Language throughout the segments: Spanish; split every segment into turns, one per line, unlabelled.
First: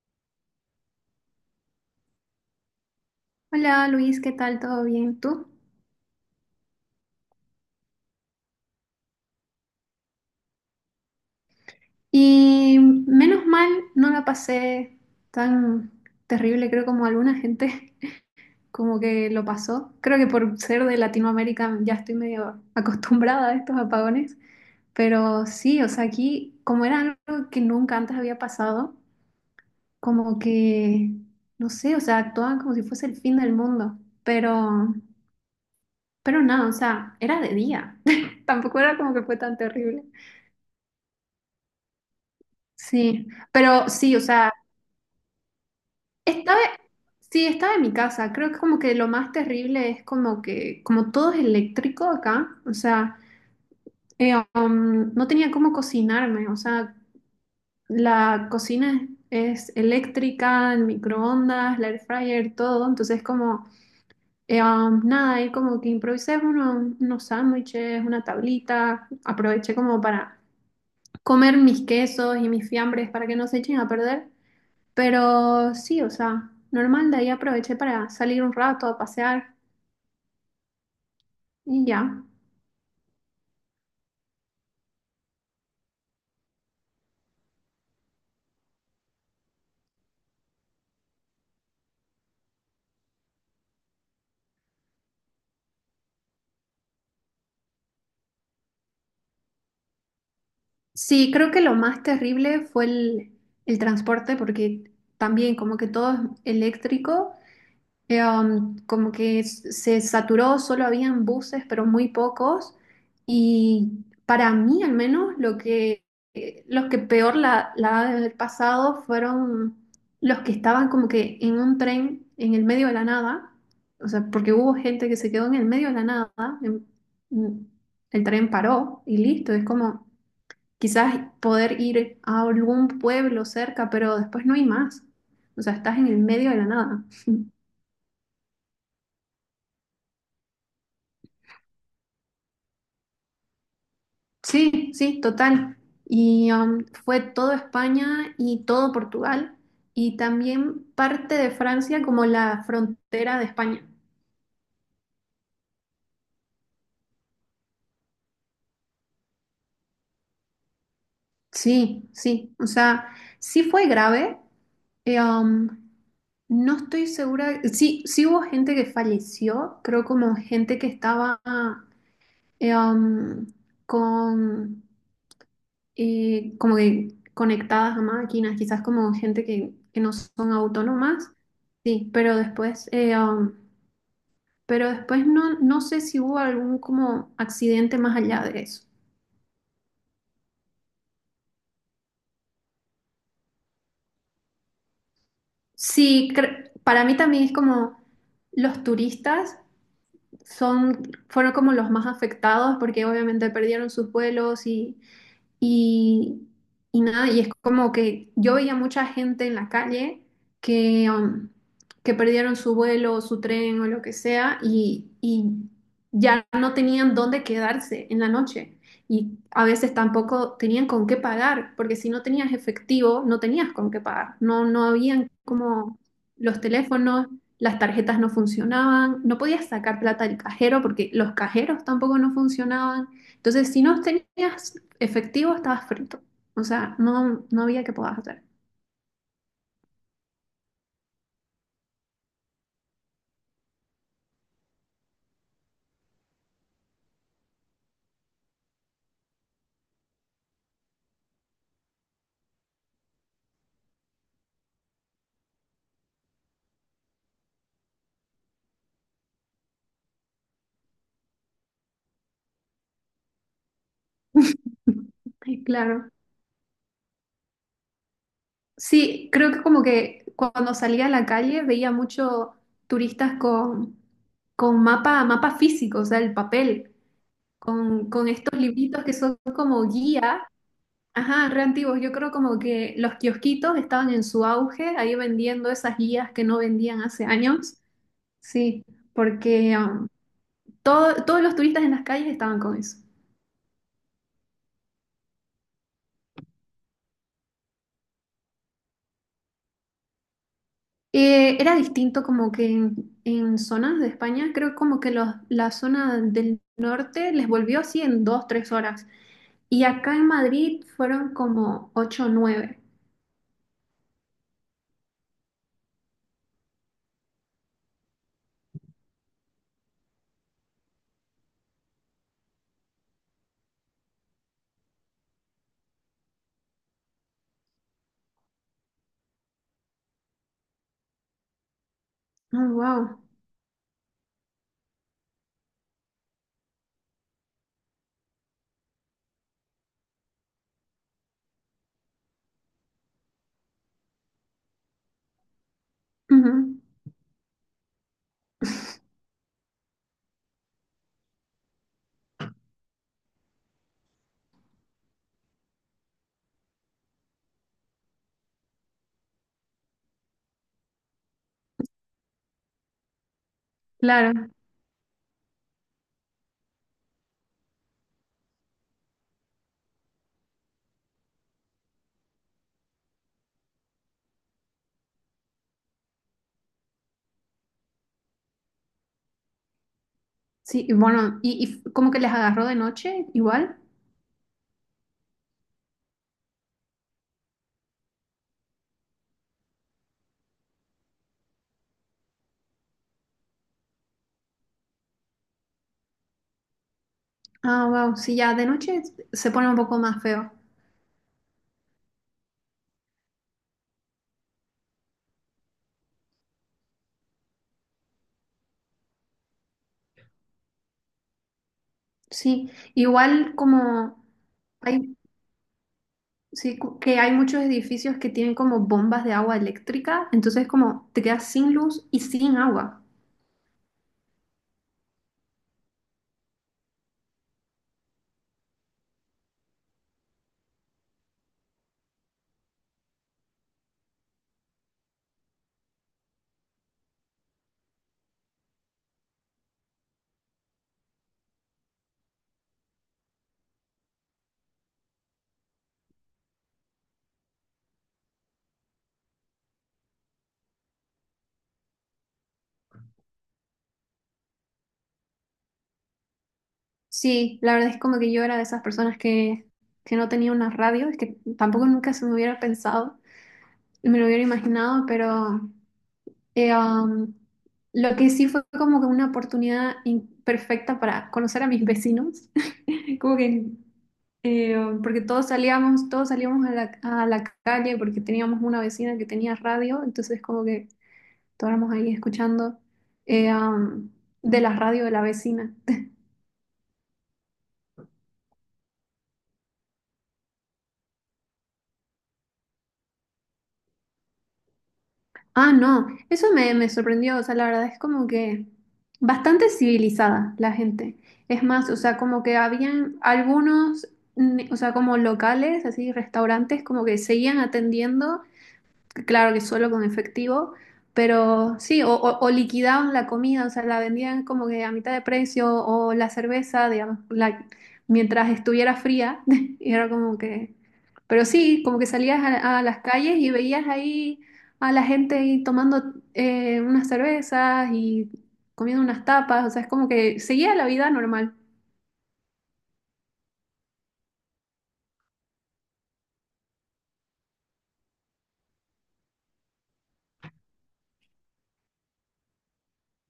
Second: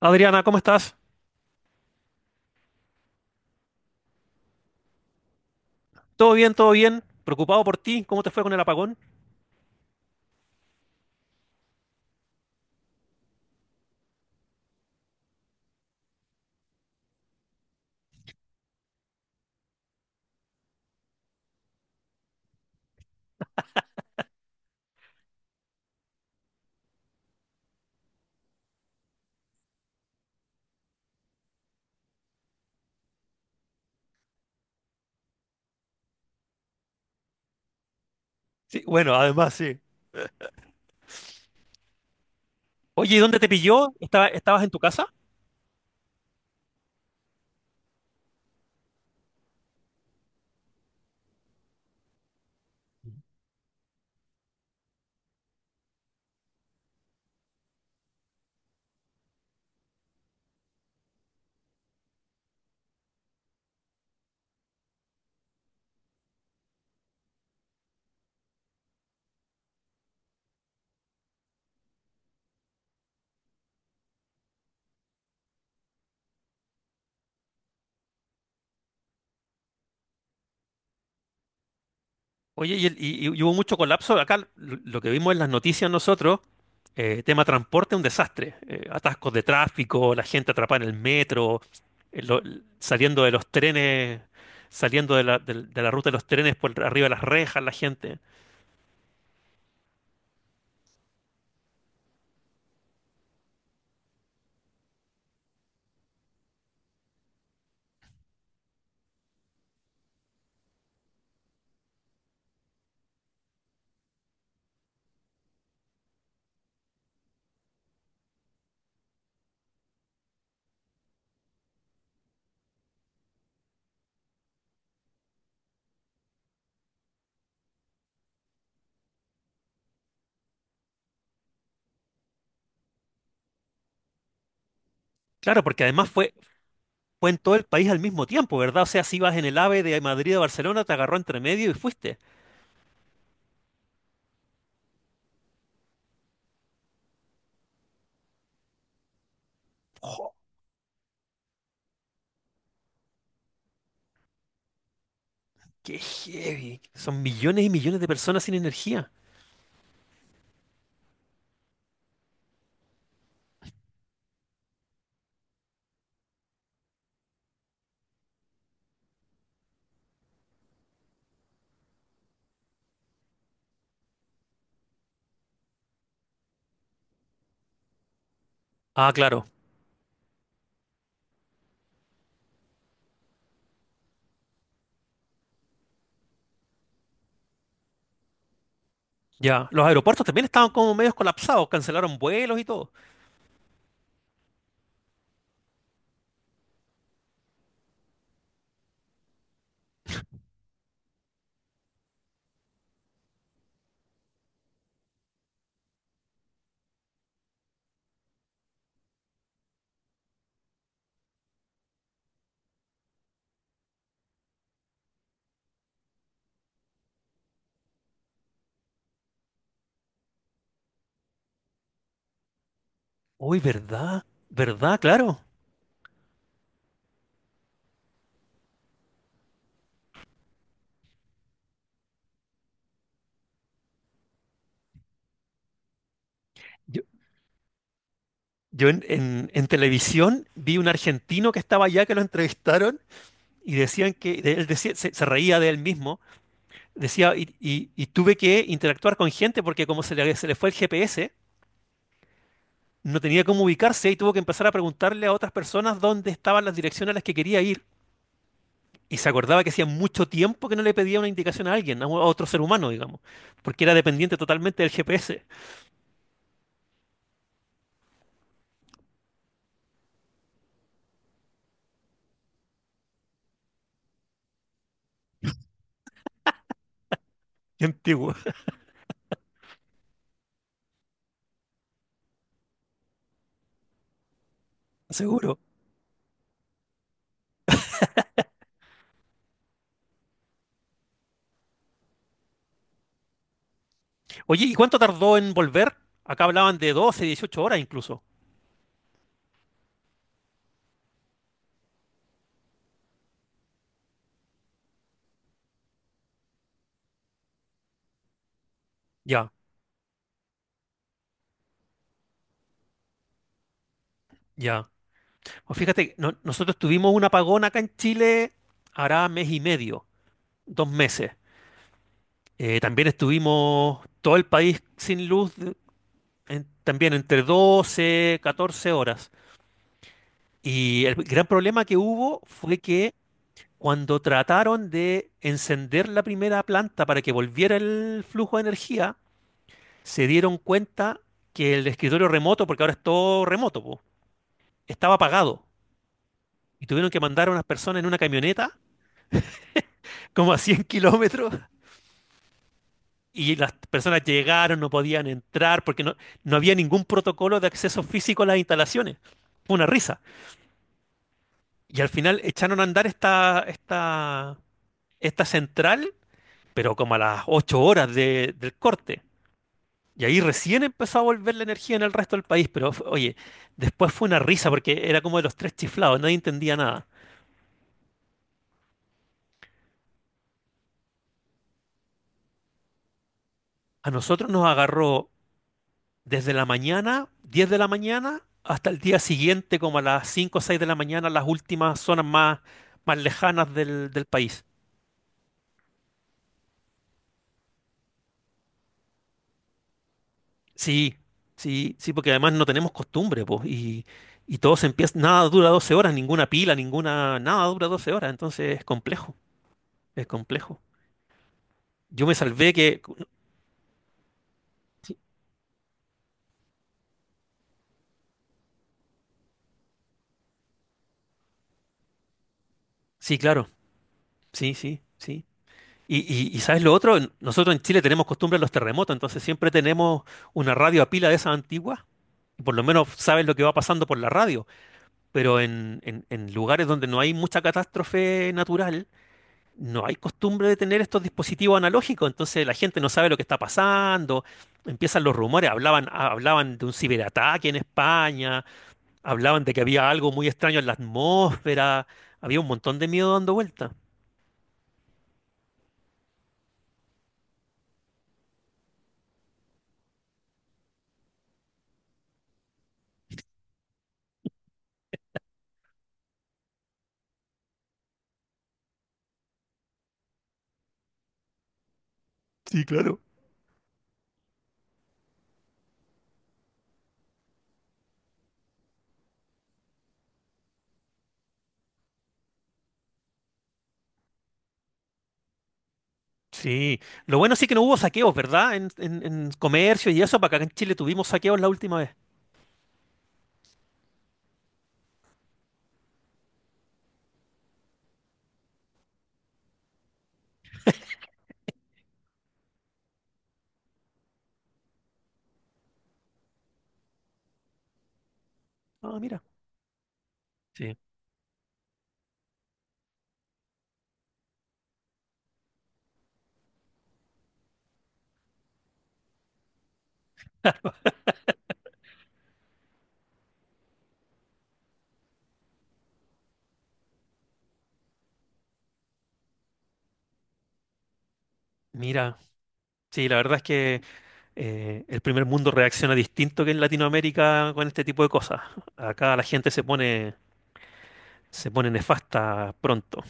Adriana, ¿cómo estás?
Hola Luis, ¿qué tal? ¿Todo bien? ¿Tú?
¿Todo bien, todo bien? Preocupado por ti, ¿cómo te fue con el apagón?
Y menos mal no la pasé tan terrible, creo, como alguna gente como que lo pasó. Creo que por ser de Latinoamérica ya estoy medio acostumbrada a estos apagones, pero sí, o sea, aquí como era algo que nunca antes había pasado, como que, no sé, o sea, actuaban como si fuese el fin del mundo, pero, pero nada, o sea, era de día, tampoco
Sí,
era
bueno,
como que fue
además
tan
sí.
terrible.
Oye, ¿y
Sí,
dónde te
pero
pilló?
sí, o sea,
¿Estabas en tu casa?
estaba, sí, estaba en mi casa. Creo que como que lo más terrible es como que, como todo es eléctrico acá, o sea, no tenía cómo cocinarme, o sea, la cocina es eléctrica, el microondas, la air fryer, todo, entonces como, nada, ahí como que improvisé unos sándwiches, una tablita, aproveché como para comer mis quesos y mis fiambres para que no se echen a perder. Pero sí, o sea, normal, de ahí aproveché para salir un rato a pasear y ya.
Oye, y hubo mucho colapso. Acá lo que vimos en las noticias nosotros, tema transporte, un desastre. Atascos de tráfico, la gente atrapada en el metro, saliendo de los trenes, saliendo de de la ruta de los trenes por arriba de las rejas, la gente.
Sí, creo que lo más terrible fue el transporte porque también como que todo es eléctrico. Como que se saturó, solo habían buses, pero muy pocos. Y para mí, al menos, los que peor la ha de haber pasado fueron los que estaban como que en un tren en el medio de la nada. O sea, porque hubo gente que se quedó en el medio de la nada. en- en- el tren paró y listo. Es como quizás poder ir a algún pueblo cerca, pero después no hay más.
Claro,
O sea,
porque
estás en
además
el
fue,
medio de la nada.
fue en todo el país al mismo tiempo, ¿verdad? O sea, si ibas en el AVE de Madrid a Barcelona, te agarró entre medio y fuiste.
Sí, sí, total. Y fue todo España y todo Portugal y
¡Jo!
también parte de Francia como la frontera de España.
¡Qué heavy! Son millones y millones de personas sin energía.
Sí, sí, o sea, sí fue grave. eh, um, no estoy segura, sí, sí hubo gente que falleció, creo como gente que estaba eh, um, con como que conectadas a máquinas, quizás
Ah,
como
claro,
gente que no son autónomas, sí, pero después no, no sé si hubo algún como accidente más allá de eso.
ya. Los aeropuertos también estaban como medios colapsados, cancelaron vuelos y todo.
Sí, para mí también es como los turistas son, fueron como los más afectados porque obviamente perdieron sus vuelos y, Y, y nada, y es como que yo veía mucha gente en la calle que, um, que perdieron su vuelo, su tren o lo que sea, y ya no tenían dónde quedarse en la noche. Y a veces tampoco tenían con qué pagar, porque si no tenías efectivo, no
Uy,
tenías con qué
¿verdad?
pagar. No
¿Verdad?
habían
Claro.
como los teléfonos, las tarjetas no funcionaban, no podías sacar plata del cajero porque los cajeros tampoco no funcionaban. Entonces, si no tenías efectivo, estabas frito. O sea,
Yo,
no, no había que puedas hacer.
yo en, en televisión vi un argentino que estaba allá que lo entrevistaron y decían que él decía, se reía de él mismo. Decía, y tuve que interactuar con gente porque como se le fue el GPS, no tenía cómo ubicarse y tuvo que empezar a preguntarle a otras personas dónde estaban las direcciones a las que quería ir. Y se acordaba que hacía mucho tiempo que no le pedía una indicación a alguien, a otro ser humano, digamos, porque era dependiente totalmente del GPS.
Ay, claro. Sí, creo que como que cuando salía a la calle veía mucho turistas con mapa, mapa físico, o sea, el papel,
Qué
con
antiguo,
estos libritos que son como guía, ajá, re antiguos. Yo creo como que los kiosquitos estaban en su auge, ahí
seguro.
vendiendo esas guías que no vendían hace años. Sí, porque todos los turistas en las calles estaban con eso.
Oye, ¿y cuánto tardó en volver? Acá hablaban de 12 18 horas incluso.
Era distinto como que en zonas de España, creo como que los, la zona del norte les volvió así en 2, 3 horas.
Ya,
Y acá en Madrid fueron como ocho o nueve.
ya. O fíjate, nosotros tuvimos un apagón acá en Chile, hará mes y medio, dos meses. También estuvimos todo el país sin luz también entre 12, 14 horas. Y el gran problema que hubo
Oh,
fue que
wow.
cuando trataron de encender la primera planta para que volviera el flujo de energía, se dieron cuenta que el escritorio remoto, porque ahora es todo remoto, po, estaba apagado.
Ujú.
Y tuvieron que mandar a unas personas en una camioneta, como a 100 kilómetros. Y las personas llegaron, no podían entrar porque no había ningún protocolo de acceso físico a las instalaciones. Fue una risa. Y al final echaron a andar
Claro.
esta central, pero como a las 8 horas del corte. Y ahí recién empezó a volver la energía en el resto del país. Pero oye, después fue una risa porque era como de los tres chiflados, nadie entendía nada.
Sí, y bueno, y como que les agarró de noche igual.
A nosotros nos agarró desde la mañana, 10 de la mañana, hasta el día siguiente, como a las 5 o 6 de la mañana, las últimas zonas más lejanas del país.
Ah, wow. Sí, ya de noche se pone un poco más feo.
Sí, sí, sí, porque además no tenemos costumbre, pues, y todo se empieza, nada dura 12 horas, ninguna pila, ninguna, nada dura 12 horas, entonces es complejo, es complejo. Yo me
Sí,
salvé que,
igual como…
sí,
Hay, sí, que hay muchos edificios que tienen como bombas de agua eléctrica, entonces como te quedas sin luz y sin agua.
sí, claro, sí, sí, sí. Y, y ¿sabes lo otro? Nosotros en Chile tenemos costumbre de los terremotos, entonces siempre tenemos una radio a pila de esas antiguas, y por lo menos sabes lo que va pasando por la radio, pero en, en lugares donde no hay mucha catástrofe natural, no hay costumbre de tener estos dispositivos analógicos, entonces la gente no sabe lo que está pasando, empiezan los rumores, hablaban, hablaban de un ciberataque en España, hablaban de que había algo muy extraño en la atmósfera, había un montón de miedo dando vuelta.
Sí, la verdad es como que yo era de esas personas que no tenía una radio, es que tampoco nunca se me hubiera pensado, me lo hubiera imaginado, pero eh, um, lo que sí fue como que una oportunidad perfecta para conocer a mis vecinos,
Sí, claro.
como que eh, porque todos salíamos a la calle porque teníamos una vecina que tenía radio, entonces como que estábamos ahí escuchando eh, am, de la radio de la vecina.
Sí, lo bueno sí que no hubo saqueos, ¿verdad? En comercio y eso, para acá en Chile tuvimos saqueos la última vez.
Ah, no, eso me sorprendió, o sea, la verdad es como que bastante civilizada la gente. Es más, o sea, como que habían algunos, mm, o sea, como locales, así, restaurantes, como que seguían atendiendo.
Ah, mira.
Claro que solo con efectivo,
Sí,
pero sí, o liquidaban la comida, o sea, la vendían como que a mitad de precio, o la cerveza, digamos, la- mientras estuviera fría, y era como que… Pero sí, como que salías a las calles y veías ahí a la gente ahí tomando unas cervezas y comiendo unas tapas, o sea, es como que seguía la vida normal.
mira. Sí, la verdad es que el primer mundo reacciona distinto que en Latinoamérica con este tipo de cosas. Acá la gente se pone, se pone nefasta pronto.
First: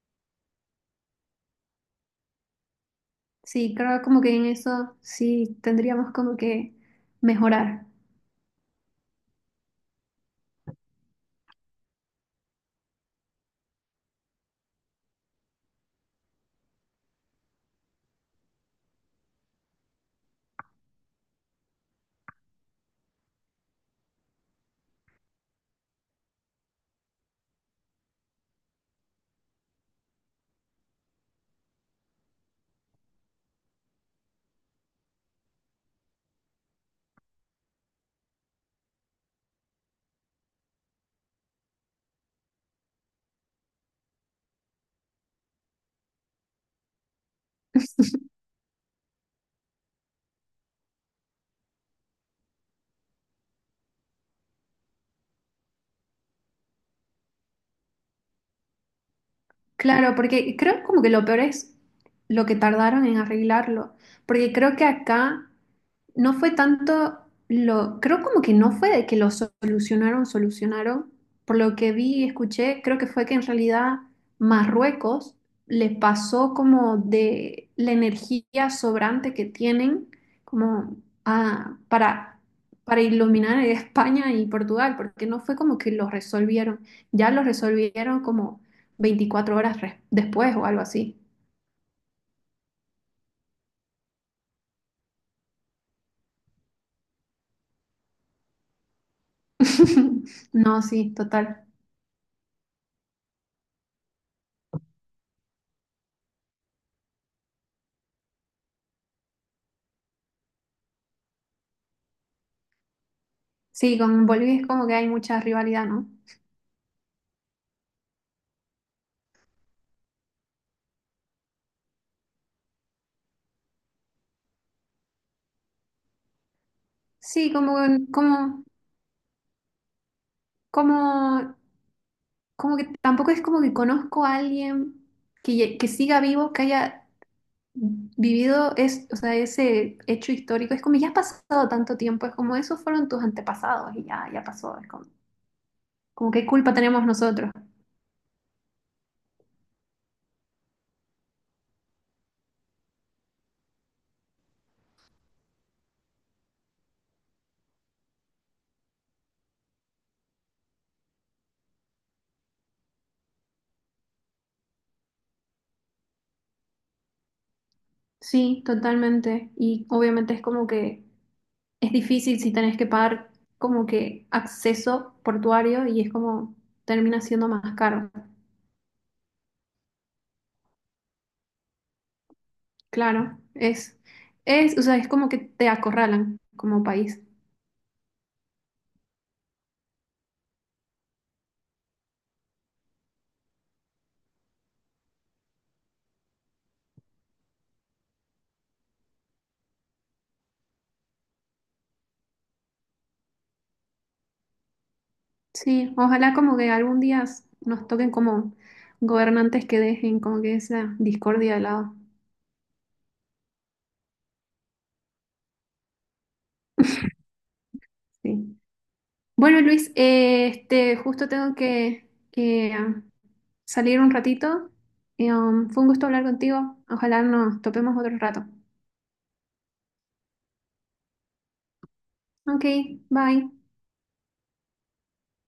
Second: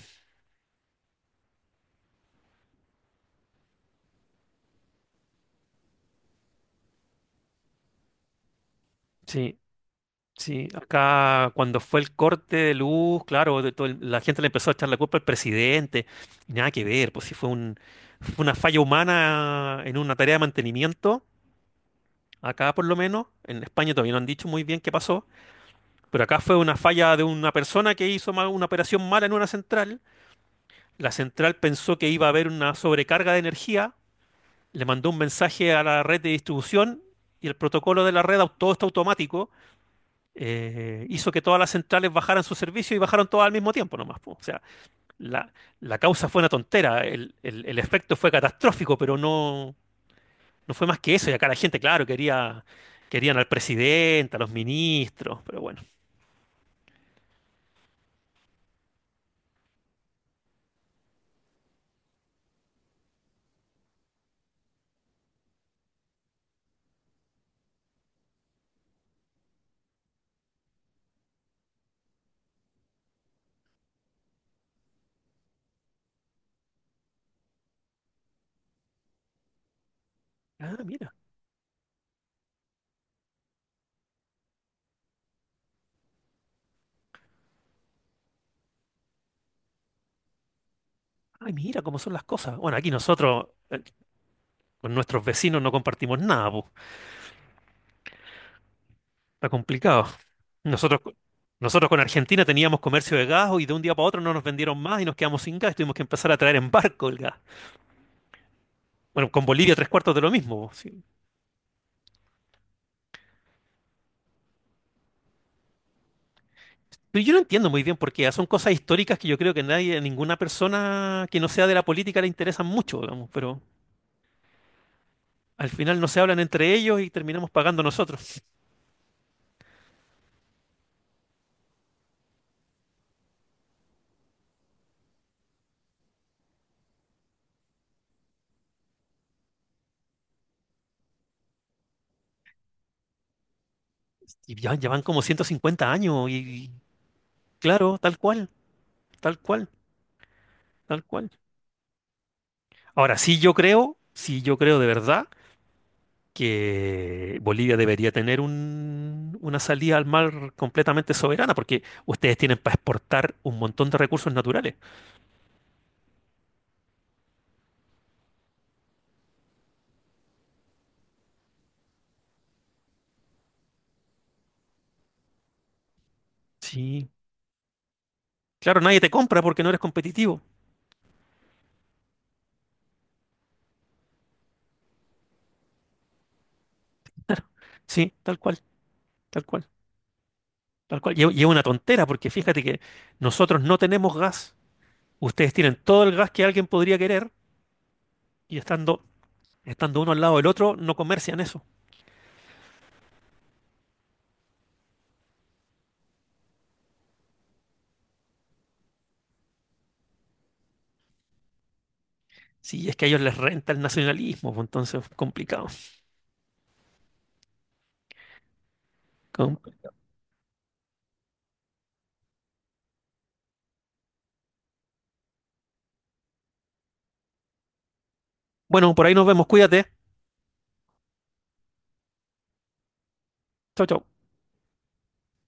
Sí, creo como que en eso sí tendríamos como que mejorar.
Sí, sí. Acá cuando fue el corte de luz, claro, de todo la gente le empezó a echar la culpa al presidente. Y nada que ver, pues si fue una falla humana en una tarea de mantenimiento. Acá por lo menos, en España todavía no han dicho muy bien qué pasó, pero acá fue una falla de una persona que hizo una operación mala en una central. La central pensó que iba a haber una sobrecarga de energía, le mandó un mensaje a la red de distribución y el protocolo de todo está automático, hizo que todas las centrales bajaran su servicio y bajaron todas al mismo tiempo nomás, po. O sea, la, la causa fue una tontera, el efecto fue catastrófico, pero no, no fue más que eso. Y acá la gente, claro, querían al presidente, a los ministros, pero bueno.
Claro, porque creo como que lo peor es lo que tardaron en arreglarlo, porque creo que acá no fue tanto lo, creo como que no fue de que lo solucionaron, solucionaron. Por lo que vi y escuché, creo que fue que en realidad Marruecos les pasó como de la energía sobrante que tienen
Ah,
como
mira,
a- para iluminar a España y Portugal, porque no fue como que los resolvieron, ya los resolvieron como 24 horas después o algo así.
ay, mira cómo son las cosas. Bueno, aquí nosotros con nuestros vecinos no compartimos nada, po. Está complicado.
No,
Nosotros,
sí,
co-
total.
nosotros con Argentina teníamos comercio de gas y de un día para otro no nos vendieron más y nos quedamos sin gas, tuvimos que empezar a traer en barco el gas. Bueno, con Bolivia tres cuartos de lo mismo. Sí.
Sí, con Bolivia es como que hay mucha rivalidad, ¿no?
Pero yo no entiendo muy bien por qué. Son cosas históricas que yo creo que nadie, ninguna persona que no sea de la política le interesan mucho, digamos, pero al final no se hablan entre ellos y terminamos
Sí,
pagando nosotros.
como, como, como que tampoco es como que conozco a alguien que, que siga vivo, que haya vivido es, o sea, ese hecho histórico. Es como ya ha pasado tanto tiempo, es como esos fueron tus antepasados y ya, ya
Y ya,
pasó. Es
ya van
como,
como 150 años
como qué
y
culpa tenemos nosotros.
claro, tal cual, tal cual, tal cual. Ahora, sí yo creo de verdad que Bolivia debería tener una salida al mar completamente soberana, porque ustedes tienen para exportar un montón de recursos naturales.
Sí, totalmente. Y obviamente es como que es difícil si tenés que pagar como que acceso portuario y es como
Sí,
termina siendo más caro.
claro, nadie te compra porque no eres competitivo.
Claro, es, o sea, es como que te acorralan como país.
Sí, tal cual, tal cual, tal cual. Y es una tontera porque fíjate que nosotros no tenemos gas. Ustedes tienen todo el gas que alguien podría querer y estando, estando uno al lado del otro no comercian eso.
Sí, ojalá como que algún día nos toquen como gobernantes que dejen como que esa discordia de lado.
Sí, es que a ellos les renta el nacionalismo, pues, entonces complicado.
Sí.
Com-
Bueno, Luis, este, justo tengo que salir un ratito. Fue un gusto hablar contigo. Ojalá nos topemos otro rato.
Bueno, por ahí nos vemos. Cuídate.
Ok, bye.
Chau, chau.